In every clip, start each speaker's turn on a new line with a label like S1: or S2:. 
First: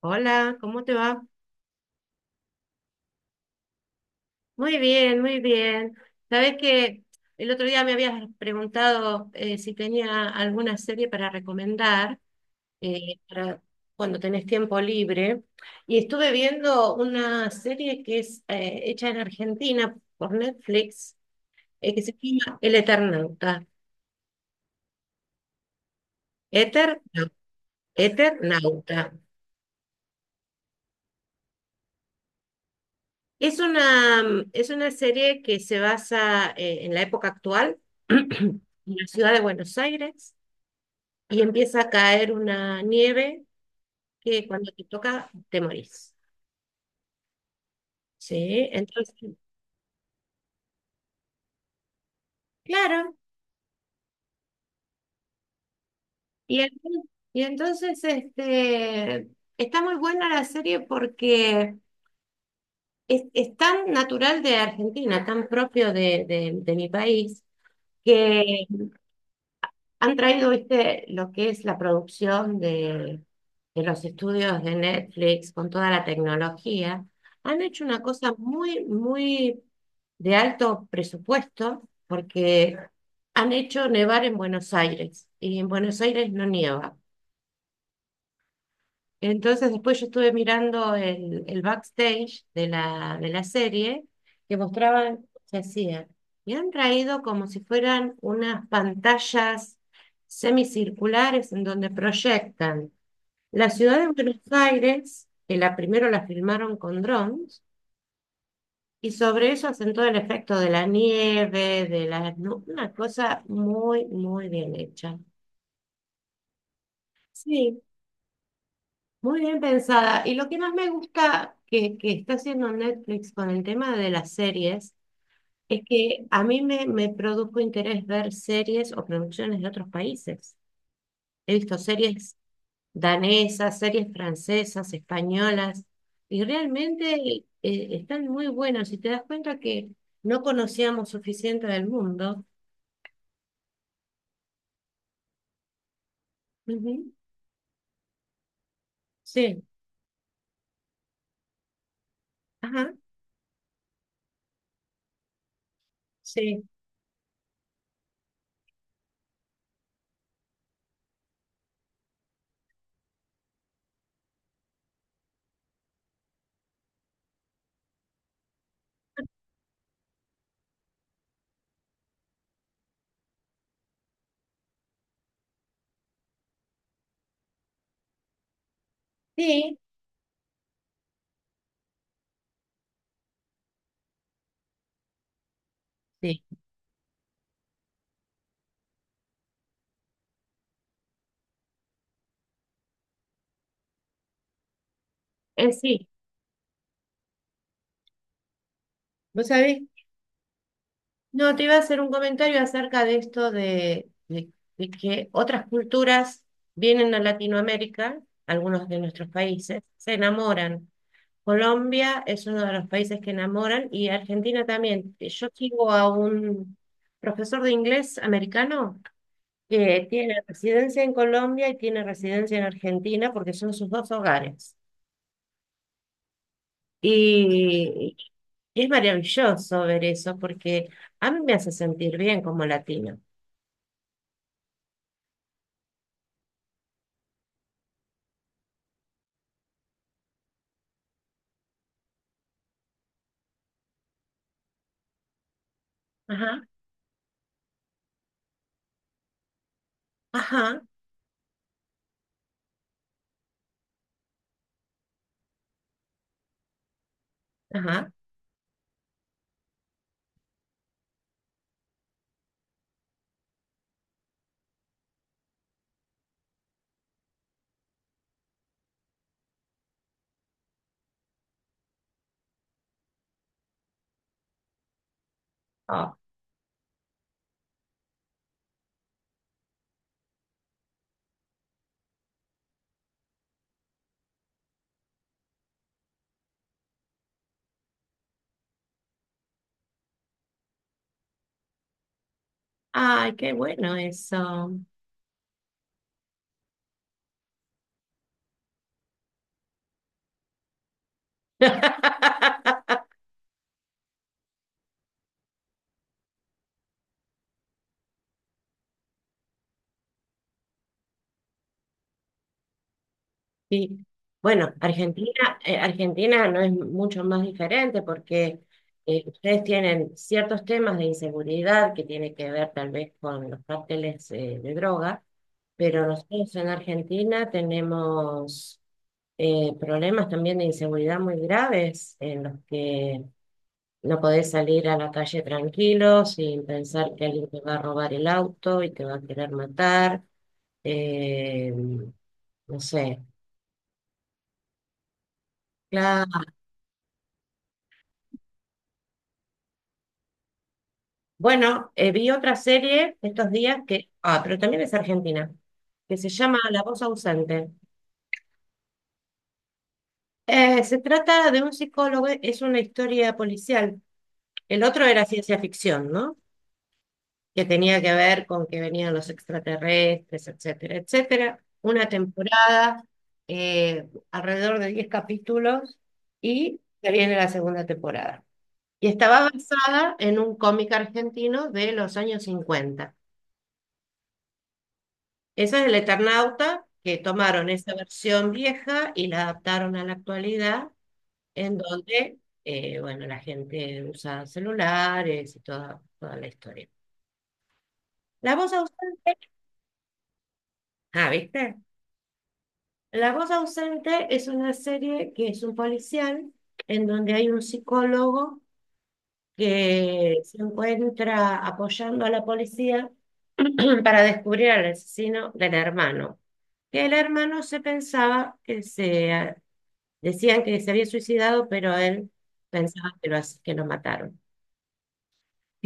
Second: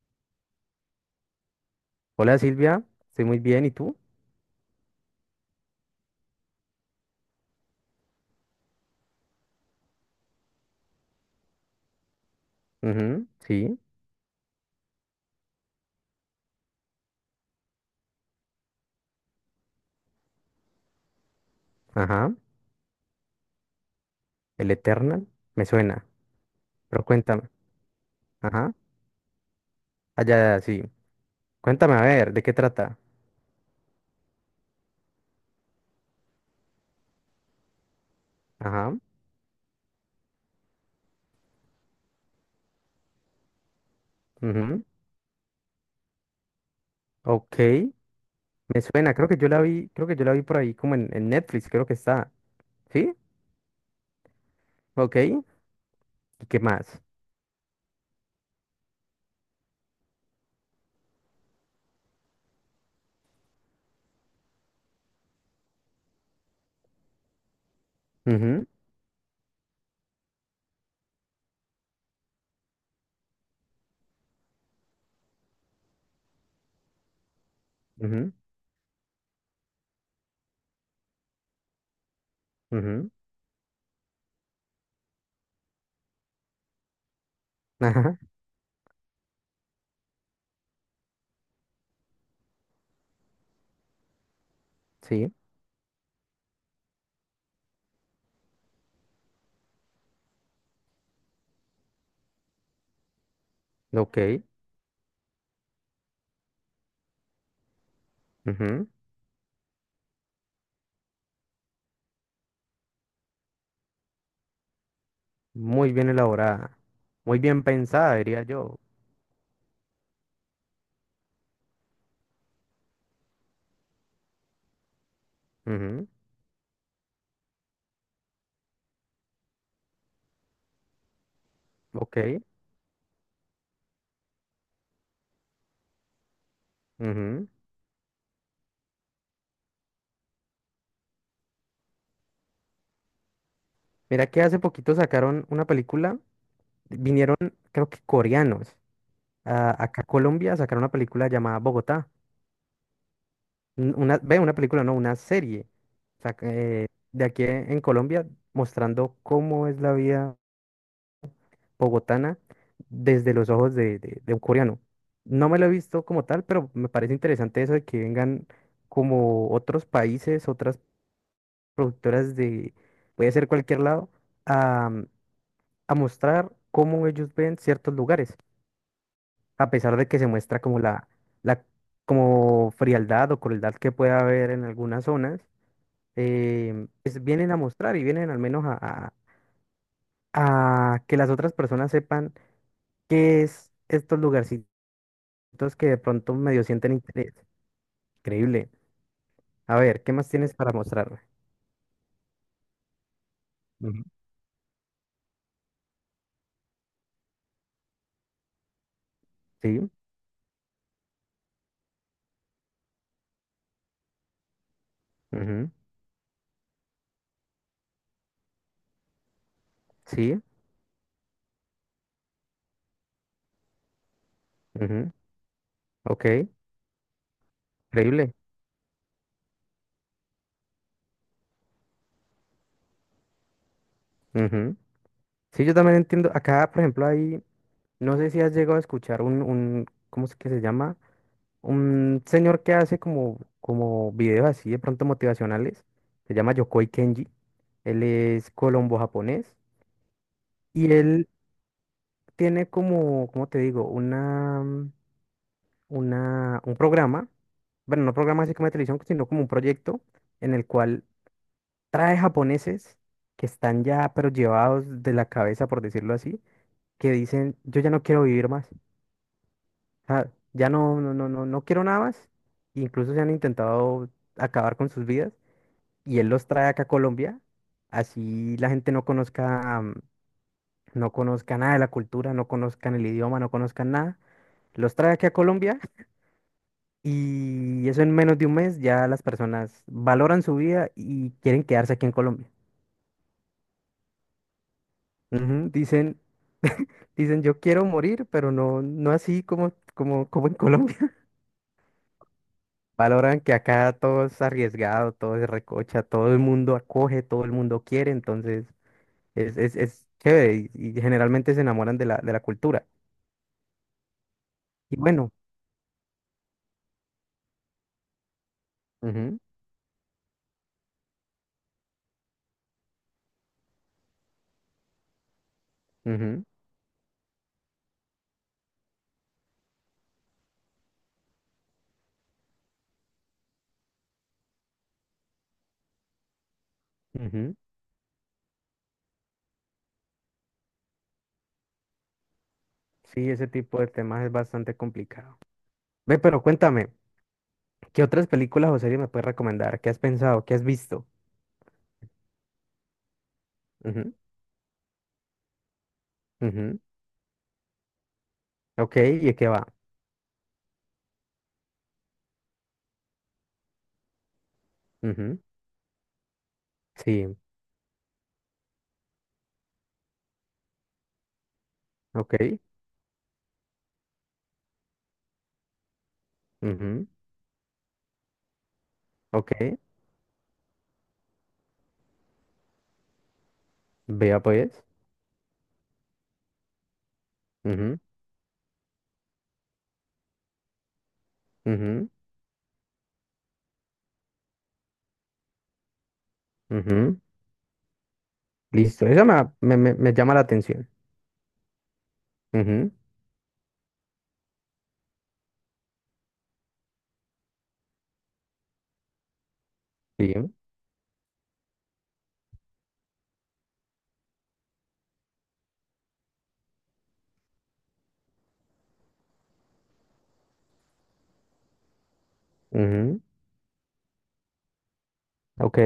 S1: Hola, ¿cómo te va?
S2: Hola Silvia, estoy muy bien, ¿y tú?
S1: Muy bien, muy bien. Sabes que el otro día me habías preguntado si tenía alguna serie para recomendar
S2: Ujú,
S1: para
S2: sí,
S1: cuando tenés tiempo libre. Y estuve viendo una serie que es hecha en Argentina por Netflix, que se
S2: ajá,
S1: llama El Eternauta.
S2: el Eternal, me suena,
S1: Eter,
S2: pero
S1: no,
S2: cuéntame, ajá,
S1: Eternauta.
S2: allá, sí, cuéntame, a ver, ¿de qué trata?
S1: Es una serie que se basa en la época actual, en
S2: Ajá,
S1: la ciudad de Buenos Aires y empieza a caer una nieve que cuando te
S2: ujú,
S1: toca te morís.
S2: ok,
S1: Sí,
S2: me
S1: entonces,
S2: suena, creo que yo la vi, creo que yo la vi por ahí como en Netflix, creo que está, ¿sí?
S1: claro,
S2: Ok, ¿y qué
S1: y, en-
S2: más?
S1: y entonces este, está muy buena la serie porque es tan natural de Argentina, tan propio de mi país, que
S2: Ujú,
S1: han traído, viste, lo que es la producción de los estudios de Netflix con toda la tecnología. Han hecho una cosa
S2: ujú,
S1: muy, muy de alto presupuesto porque
S2: ujú,
S1: han hecho nevar en Buenos Aires, y en Buenos Aires no nieva.
S2: ajá,
S1: Entonces después yo estuve mirando el backstage de la serie, que mostraban
S2: sí,
S1: qué hacían. Y han traído como si fueran unas pantallas semicirculares en donde proyectan la ciudad de
S2: ok,
S1: Buenos Aires, que la primero la filmaron con drones,
S2: ujú,
S1: y sobre eso hacen todo el efecto de la nieve, de la, ¿no? Una cosa muy, muy bien hecha.
S2: muy bien elaborada, muy bien
S1: Sí,
S2: pensada, diría yo,
S1: muy bien pensada. Y lo que más me gusta que está haciendo Netflix con el tema de las series es
S2: ujú,
S1: que a mí me produjo interés ver series o producciones de otros países. He visto
S2: ok,
S1: series danesas, series francesas, españolas, y realmente
S2: ujú.
S1: están muy buenas. Y te das cuenta que no conocíamos suficiente del mundo.
S2: Mira que hace poquito sacaron una película,
S1: Ujú.
S2: vinieron creo que coreanos
S1: Sí,
S2: acá a Colombia, sacaron una película llamada Bogotá.
S1: ajá,
S2: Una, ve, una película, no, una serie. sac-
S1: sí,
S2: eh, de aquí en Colombia, mostrando cómo es la vida bogotana desde los ojos de un coreano. No me lo he visto como tal, pero me parece interesante eso de que vengan como otros países, otras productoras, puede ser cualquier lado, a, a mostrar cómo ellos ven ciertos lugares. A
S1: sí,
S2: pesar de que se muestra como la como frialdad o crueldad que puede haber en algunas zonas,
S1: sí.
S2: pues vienen a mostrar y vienen al menos a- a que las otras personas sepan qué es estos lugarcitos
S1: Eh,
S2: que de
S1: sí,
S2: pronto medio sienten interés. Increíble.
S1: ¿vos
S2: A
S1: sabés?
S2: ver, ¿qué más tienes para mostrarme?
S1: No, te iba a hacer un comentario acerca de esto
S2: Ujú.
S1: de que otras culturas vienen a Latinoamérica, algunos de nuestros países,
S2: Sí,
S1: se enamoran. Colombia es uno de los países que enamoran, y Argentina también. Yo
S2: ujú,
S1: sigo a un profesor de inglés americano que tiene
S2: sí,
S1: residencia en Colombia y tiene residencia en Argentina porque son sus dos hogares.
S2: ujú, ok,
S1: Y
S2: increíble.
S1: es maravilloso ver eso porque a mí me hace sentir bien como latino.
S2: Ujú. Sí, yo también entiendo. Acá, por ejemplo, hay, no sé si has llegado a escuchar ¿cómo es que se llama? Un señor que hace como, como videos así de pronto motivacionales, se llama Yokoi Kenji, él es colombo-japonés
S1: Ajá,
S2: y él tiene como, ¿cómo te digo? Una, un programa, bueno,
S1: ajá.
S2: no programa así como de televisión, sino como un proyecto en el cual trae japoneses que están ya, pero llevados de la cabeza, por decirlo así, que dicen, yo ya no quiero vivir más, ah, ya no, no, no, no, no quiero nada más, e incluso se han intentado acabar con sus vidas
S1: Ah,
S2: y él los trae acá a Colombia, así la gente no conozca, no conozca nada de la cultura, no conozcan el idioma, no conozcan nada. Los trae aquí a Colombia y eso en menos de un mes ya las personas valoran su vida y quieren quedarse aquí en Colombia.
S1: ay, qué bueno eso.
S2: Ujú. Dicen, dicen yo quiero morir, pero no, no así como en Colombia. Valoran que acá todo es arriesgado, todo es recocha, todo el mundo acoge, todo el mundo quiere, entonces es chévere y generalmente se enamoran de la cultura.
S1: Sí. Bueno,
S2: Y bueno,
S1: Argentina, Argentina no es mucho más diferente porque
S2: ujú,
S1: ustedes tienen ciertos temas de inseguridad que tiene que ver tal vez con los cárteles de droga, pero
S2: ujú,
S1: nosotros en Argentina tenemos problemas también de inseguridad muy graves, en los que no podés salir a la calle tranquilo sin pensar que alguien
S2: ujú.
S1: te va a robar el auto y te va a querer matar. Eh, no sé.
S2: Sí, ese tipo de temas es bastante complicado. Ve, pero
S1: Claro.
S2: cuéntame, ¿qué otras películas o series me puedes recomendar? ¿Qué has pensado? ¿Qué has visto?
S1: Bueno, vi otra serie estos días que,
S2: Ujú,
S1: pero también es argentina, que se llama
S2: ujú.
S1: La voz ausente.
S2: Ok, ¿y de qué va?
S1: Se trata de un psicólogo, es una historia policial. El otro era
S2: Ujú,
S1: ciencia ficción, ¿no?,
S2: sí,
S1: que tenía que ver con que venían los extraterrestres, etcétera, etcétera. Una
S2: ok,
S1: temporada, alrededor de 10 capítulos, y
S2: ujú,
S1: se viene la segunda temporada. Y estaba
S2: ok.
S1: basada en un cómic argentino de los años 50.
S2: Vea pues.
S1: Esa es El Eternauta, que tomaron esa
S2: Ujú,
S1: versión vieja y la adaptaron a la actualidad, en
S2: ujú,
S1: donde, bueno, la gente usa celulares y toda la historia.
S2: ujú.
S1: La voz
S2: Listo, eso
S1: ausente,
S2: me, me llama la atención.
S1: ah, ¿viste?
S2: Ujú,
S1: La voz ausente es una serie que es un policial en donde hay un psicólogo
S2: sí,
S1: que se encuentra apoyando a la policía para descubrir al asesino del hermano. Que el hermano se pensaba que se decían que se había suicidado, pero él pensaba
S2: ujú,
S1: que lo mataron.
S2: ok,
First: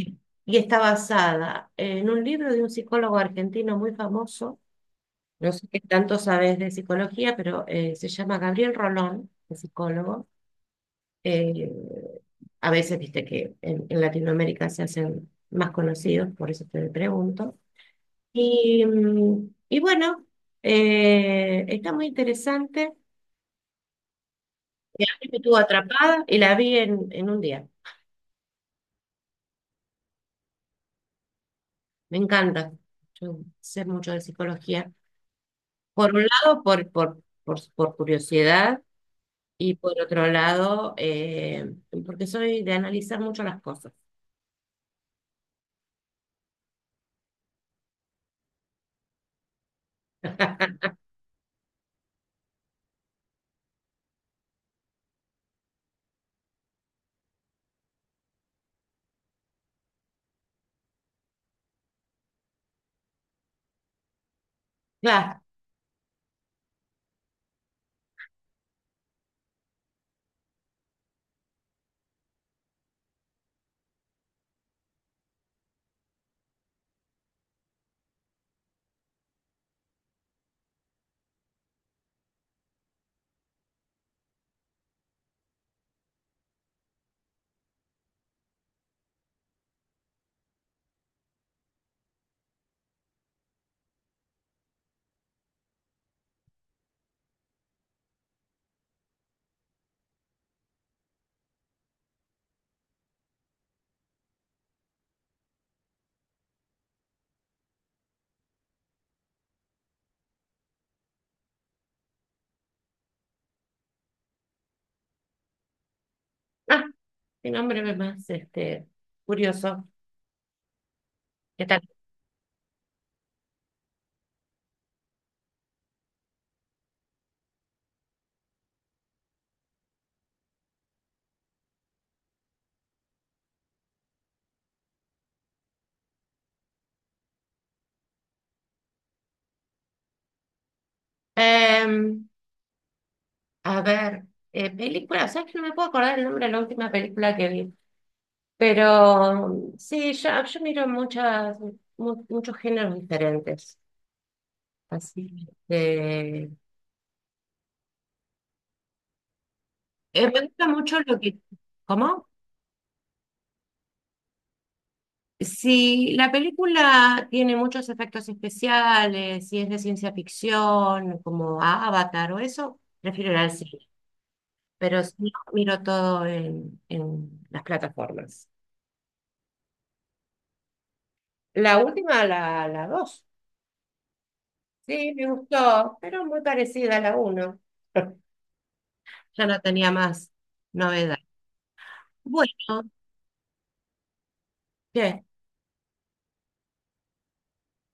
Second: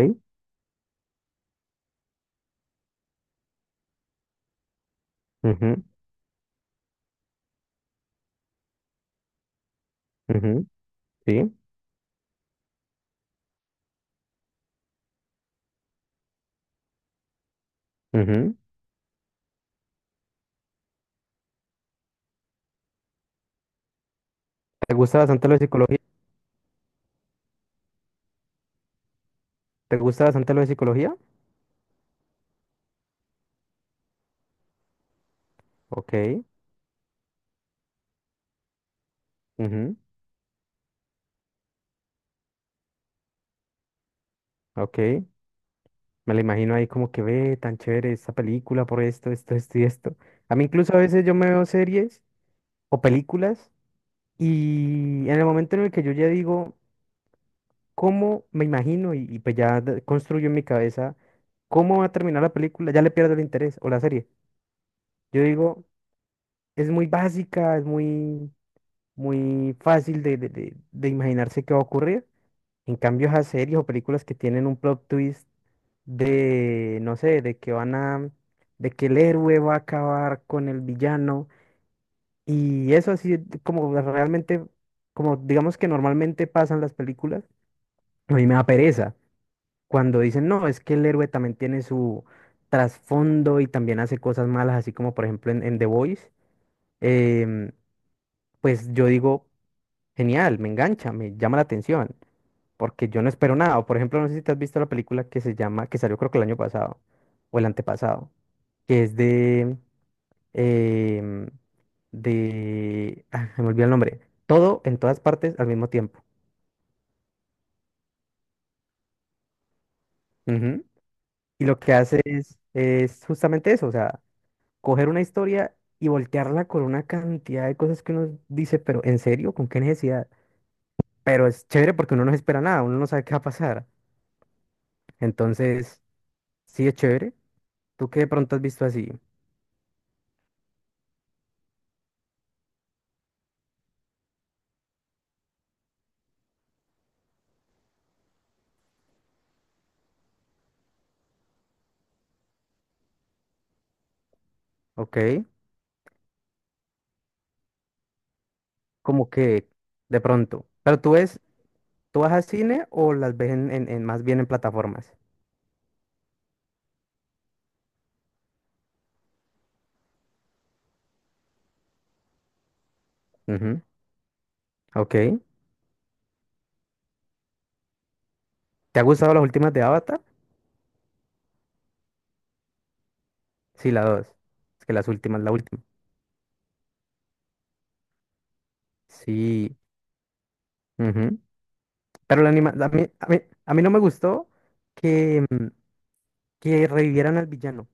S1: Y está basada en un libro de un psicólogo argentino muy famoso. No sé qué
S2: ujú,
S1: tanto sabes de psicología, pero se llama Gabriel Rolón, el psicólogo.
S2: ujú, sí,
S1: Eh, a veces, viste que en Latinoamérica se hacen más conocidos, por eso te pregunto.
S2: ujú.
S1: Y bueno, está muy interesante.
S2: ¿Te
S1: Y a
S2: gusta
S1: mí me
S2: bastante lo
S1: estuvo
S2: de psicología?
S1: atrapada y la vi en un día.
S2: ¿Te gusta bastante lo de psicología?
S1: Me encanta. Yo sé mucho de psicología. Por un
S2: Ok.
S1: lado, por curiosidad, y
S2: Ujú,
S1: por otro lado, porque soy de analizar mucho las cosas.
S2: ok, me la imagino ahí como que ve tan chévere esta película por esto, esto, esto y esto. A mí incluso a veces yo me veo series o películas y en el momento en el que yo ya digo cómo me imagino y, pues ya construyo en mi cabeza cómo va a terminar la película, ya le pierdo el interés o la serie.
S1: Claro.
S2: Yo digo, es muy básica, es muy, muy fácil de imaginarse qué va a ocurrir. En cambio, esas series o películas que tienen un plot twist de, no sé, de que el héroe va a acabar con el villano. Y eso así, como realmente, como digamos que normalmente pasan las películas, a mí me da pereza cuando dicen, no, es que el héroe también tiene su trasfondo y también hace cosas malas, así como por ejemplo en The Voice, em, pues yo digo, genial, me engancha, me llama la atención. Porque yo no espero nada. O, por ejemplo, no sé si te has visto la película que se llama, que salió creo que el año pasado o el antepasado. Que es de, em, de, me olvidé el nombre, todo en todas partes al mismo tiempo.
S1: Ah, qué nombre más este, curioso.
S2: Ujú. Y
S1: ¿Qué
S2: lo
S1: tal?
S2: que hace es justamente eso, o sea, coger una historia y voltearla con una cantidad de cosas que uno dice, pero ¿en serio? ¿Con qué necesidad? Pero es chévere porque uno no se espera nada, uno no sabe qué va a pasar. Entonces, sí es chévere. Tú qué de pronto has visto así,
S1: Em, a ver, película, ¿sabes que no me puedo acordar el nombre de la última película que vi? Pero sí, yo miro muchos géneros diferentes. Así
S2: ¿ok?
S1: que,
S2: Como que de
S1: me gusta
S2: pronto.
S1: mucho
S2: Pero tú
S1: lo que.
S2: ves, ¿tú
S1: ¿Cómo?
S2: vas al cine o las ves más bien en plataformas?
S1: Si la película tiene muchos efectos especiales, si es de ciencia ficción, como Avatar o eso, prefiero ir al
S2: Ujú,
S1: cine. Pero si no,
S2: ok.
S1: miro todo en las plataformas.
S2: ¿Te ha gustado las últimas de Avatar?
S1: La última, la dos.
S2: Sí, la dos. Es que las
S1: Sí, me
S2: últimas, la última.
S1: gustó, pero muy parecida a la uno. Ya no
S2: Sí.
S1: tenía más novedad.
S2: Ujú. Pero la anima a
S1: Bueno,
S2: a mí no me gustó
S1: ¿qué?
S2: que que revivieran al villano.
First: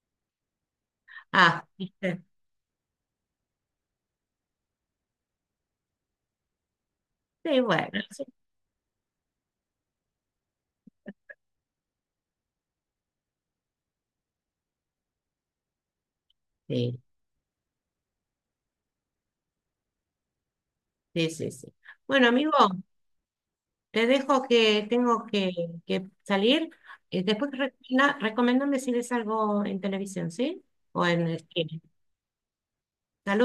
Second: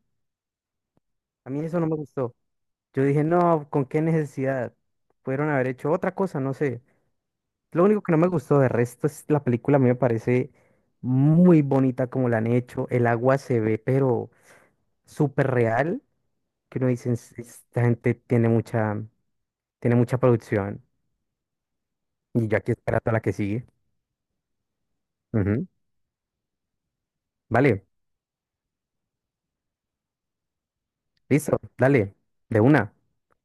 S2: A mí
S1: Ah,
S2: eso no me
S1: viste.
S2: gustó. Yo dije, no, ¿con qué necesidad? Pudieron haber hecho otra cosa, no sé.
S1: Sí,
S2: Lo
S1: bueno,
S2: único que no
S1: sí,
S2: me gustó de resto es la película, a mí me parece muy bonita como la han hecho. El agua se ve, pero súper real. Que uno
S1: sí,
S2: dice, "Es- esta gente tiene mucha producción.
S1: sí, sí, sí. Bueno,
S2: Y
S1: amigo,
S2: ya aquí esperando a la que sigue.
S1: te dejo que tengo que,
S2: Ujú.
S1: que salir. Después
S2: Vale,
S1: recomendame si ves algo en televisión, ¿sí? O en el
S2: listo,
S1: cine.
S2: dale, de una.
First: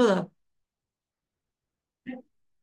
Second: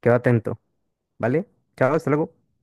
S2: Quedo atento, ¿vale? Chao, hasta luego.